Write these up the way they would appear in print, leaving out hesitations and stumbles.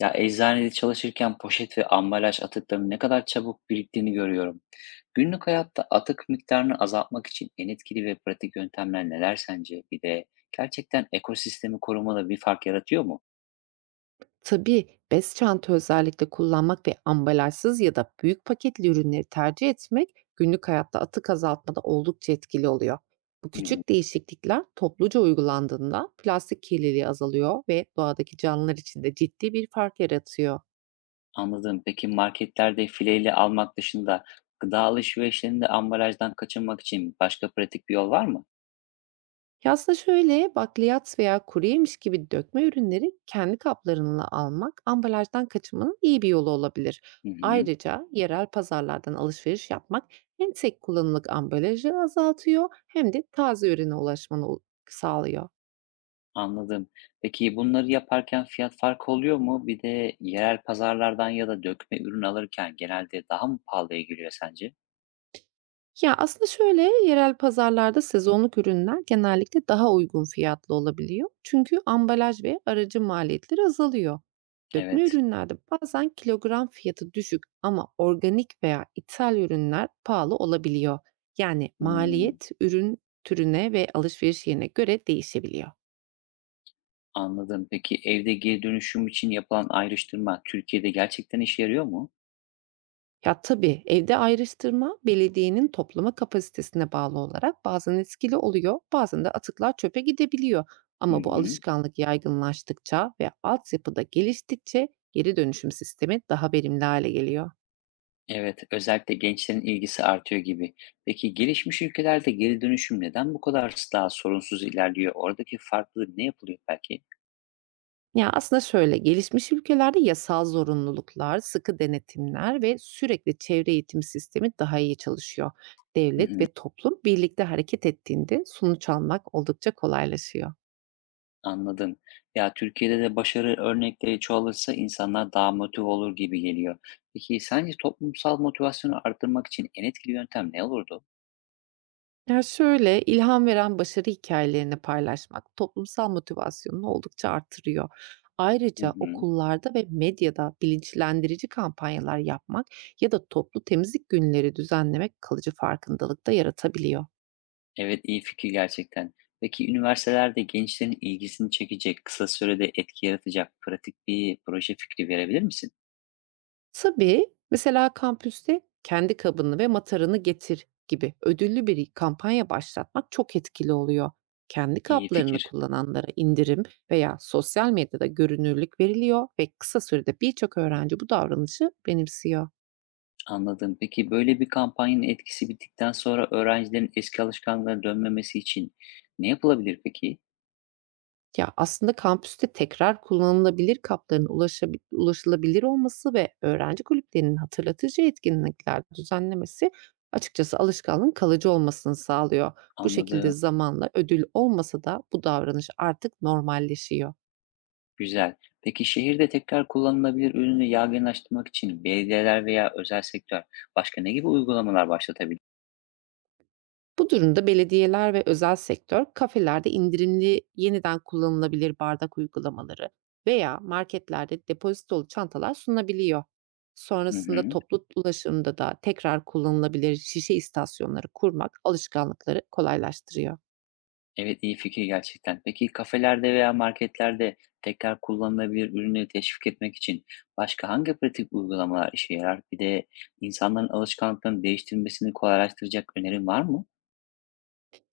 Ya eczanede çalışırken poşet ve ambalaj atıklarının ne kadar çabuk biriktiğini görüyorum. Günlük hayatta atık miktarını azaltmak için en etkili ve pratik yöntemler neler sence? Bir de gerçekten ekosistemi korumada bir fark yaratıyor mu? Tabii bez çanta özellikle kullanmak ve ambalajsız ya da büyük paketli ürünleri tercih etmek günlük hayatta atık azaltmada oldukça etkili oluyor. Bu Hı hı, küçük değişiklikler topluca uygulandığında plastik kirliliği azalıyor ve doğadaki canlılar için de ciddi bir fark yaratıyor. anladım. Peki marketlerde fileyle almak dışında gıda alışverişlerinde ambalajdan kaçınmak için başka pratik bir yol var mı? Ya, aslında şöyle, bakliyat veya kuru yemiş gibi dökme ürünleri kendi kaplarınla almak, ambalajdan kaçınmanın iyi bir yolu olabilir. Hı hı. Ayrıca yerel pazarlardan alışveriş yapmak hem tek kullanımlık ambalajı azaltıyor hem de taze ürüne sağlıyor. Anladım. Peki bunları yaparken fiyat farkı oluyor mu? Bir de yerel pazarlardan ya da dökme ürün alırken genelde daha mı pahalıya geliyor sence? Ya, aslında şöyle, yerel pazarlarda sezonluk ürünler genellikle daha uygun fiyatlı olabiliyor. Çünkü ambalaj ve aracı maliyetleri azalıyor. Dökme Evet. ürünlerde bazen kilogram fiyatı düşük ama organik veya ithal ürünler pahalı olabiliyor. Yani Hmm, maliyet ürün türüne ve alışveriş yerine göre değişebiliyor. anladım. Peki evde geri dönüşüm için yapılan ayrıştırma Türkiye'de gerçekten işe yarıyor mu? Ya, tabii, evde ayrıştırma belediyenin toplama kapasitesine bağlı olarak bazen etkili oluyor, bazen de atıklar çöpe gidebiliyor. Hı Ama bu hı. alışkanlık yaygınlaştıkça ve altyapı da geliştikçe geri dönüşüm sistemi daha verimli hale geliyor. Evet, özellikle gençlerin ilgisi artıyor gibi. Peki gelişmiş ülkelerde geri dönüşüm neden bu kadar daha sorunsuz ilerliyor? Oradaki farklılık ne yapılıyor belki? Ya, aslında şöyle, gelişmiş ülkelerde yasal zorunluluklar, sıkı denetimler ve sürekli çevre eğitimi sistemi daha iyi çalışıyor. Devlet ve toplum birlikte hareket ettiğinde sonuç almak oldukça kolaylaşıyor. Anladım. Ya Türkiye'de de başarı örnekleri çoğalırsa insanlar daha motive olur gibi geliyor. Peki sence toplumsal motivasyonu arttırmak için en etkili yöntem ne olurdu? Ya, şöyle, ilham veren başarı hikayelerini paylaşmak toplumsal motivasyonunu oldukça artırıyor. Hı Ayrıca hı. okullarda ve medyada bilinçlendirici kampanyalar yapmak ya da toplu temizlik günleri düzenlemek kalıcı farkındalık da yaratabiliyor. Evet iyi fikir gerçekten. Peki üniversitelerde gençlerin ilgisini çekecek, kısa sürede etki yaratacak pratik bir proje fikri verebilir misin? Tabii, mesela kampüste "Kendi kabını ve matarını getir" gibi ödüllü bir kampanya başlatmak çok etkili oluyor. Kendi İyi kaplarını fikir. kullananlara indirim veya sosyal medyada görünürlük veriliyor ve kısa sürede birçok öğrenci bu davranışı benimsiyor. Anladım. Peki böyle bir kampanyanın etkisi bittikten sonra öğrencilerin eski alışkanlıklarına dönmemesi için ne yapılabilir peki? Ya, aslında kampüste tekrar kullanılabilir kapların ulaşılabilir olması ve öğrenci kulüplerinin hatırlatıcı etkinlikler düzenlemesi açıkçası alışkanlığın kalıcı olmasını sağlıyor. Bu şekilde Anladım. zamanla ödül olmasa da bu davranış artık normalleşiyor. Güzel. Peki şehirde tekrar kullanılabilir ürünü yaygınlaştırmak için belediyeler veya özel sektör başka ne gibi uygulamalar başlatabilir? Bu durumda belediyeler ve özel sektör kafelerde indirimli yeniden kullanılabilir bardak uygulamaları veya marketlerde depozitolu çantalar sunabiliyor. Hı Sonrasında hı. toplu ulaşımda da tekrar kullanılabilir şişe istasyonları kurmak alışkanlıkları kolaylaştırıyor. Evet iyi fikir gerçekten. Peki kafelerde veya marketlerde tekrar kullanılabilir ürünü teşvik etmek için başka hangi pratik uygulamalar işe yarar? Bir de insanların alışkanlıklarını değiştirmesini kolaylaştıracak önerin var mı?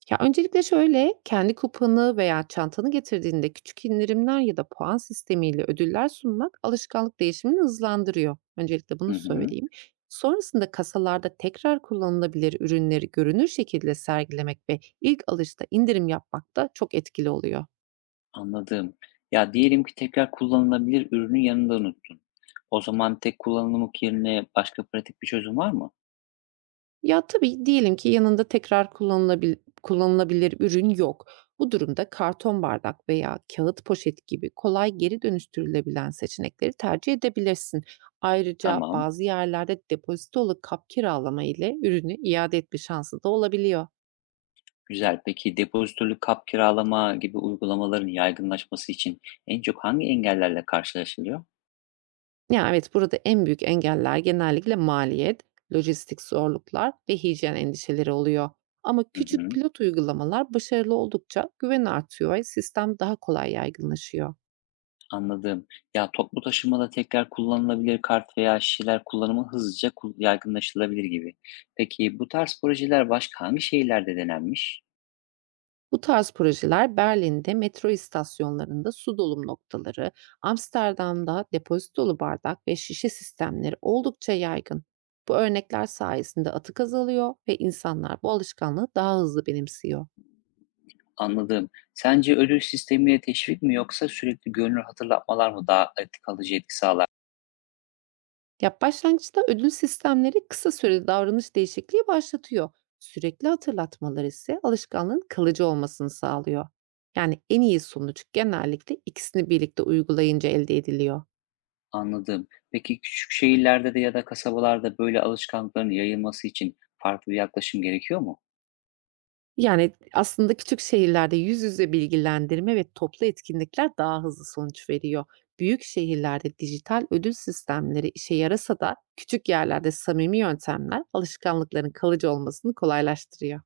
Ya, öncelikle şöyle, kendi kupanı veya çantanı getirdiğinde küçük indirimler ya da puan sistemiyle ödüller sunmak alışkanlık değişimini hızlandırıyor. Öncelikle Hı bunu hı. söyleyeyim. Sonrasında kasalarda tekrar kullanılabilir ürünleri görünür şekilde sergilemek ve ilk alışta indirim yapmak da çok etkili oluyor. Anladım. Ya diyelim ki tekrar kullanılabilir ürünün yanında unuttun. O zaman tek kullanımlık yerine başka pratik bir çözüm var mı? Ya, tabii, diyelim ki yanında tekrar kullanılabilir ürün yok. Bu durumda karton bardak veya kağıt poşet gibi kolay geri dönüştürülebilen seçenekleri tercih edebilirsin. Ayrıca Tamam, bazı yerlerde depozitolu kap kiralama ile ürünü iade etme şansı da olabiliyor. güzel. Peki depozitolu kap kiralama gibi uygulamaların yaygınlaşması için en çok hangi engellerle karşılaşılıyor? Ya, evet, burada en büyük engeller genellikle maliyet, lojistik zorluklar ve hijyen endişeleri oluyor. Ama Hı küçük hı, pilot uygulamalar başarılı oldukça güven artıyor ve sistem daha kolay yaygınlaşıyor. anladım. Ya toplu taşımada tekrar kullanılabilir kart veya şişeler kullanımı yaygınlaşılabilir gibi. Peki bu tarz projeler başka hangi şehirlerde denenmiş? Bu tarz projeler Berlin'de metro istasyonlarında su dolum noktaları, Amsterdam'da depozitolu bardak ve şişe sistemleri oldukça yaygın. Bu örnekler sayesinde atık azalıyor ve insanlar bu alışkanlığı daha hızlı benimsiyor. Anladım. Sence ödül sistemiyle teşvik mi yoksa sürekli görünür hatırlatmalar mı kalıcı etki sağlar? Ya başlangıçta ödül sistemleri kısa süreli davranış değişikliği başlatıyor. Sürekli hatırlatmalar ise alışkanlığın kalıcı olmasını sağlıyor. Yani en iyi sonuç genellikle ikisini birlikte uygulayınca elde ediliyor. Anladım. Peki küçük şehirlerde de ya da kasabalarda böyle alışkanlıkların yayılması için farklı bir yaklaşım gerekiyor mu? Yani, aslında küçük şehirlerde yüz yüze bilgilendirme ve toplu etkinlikler daha hızlı sonuç veriyor. Büyük şehirlerde dijital ödül sistemleri işe yarasa da küçük yerlerde samimi yöntemler alışkanlıkların kalıcı olmasını kolaylaştırıyor.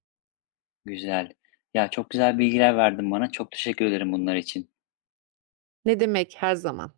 Güzel. Ya çok güzel bilgiler verdin bana. Çok teşekkür ederim bunlar için. Ne demek, her zaman.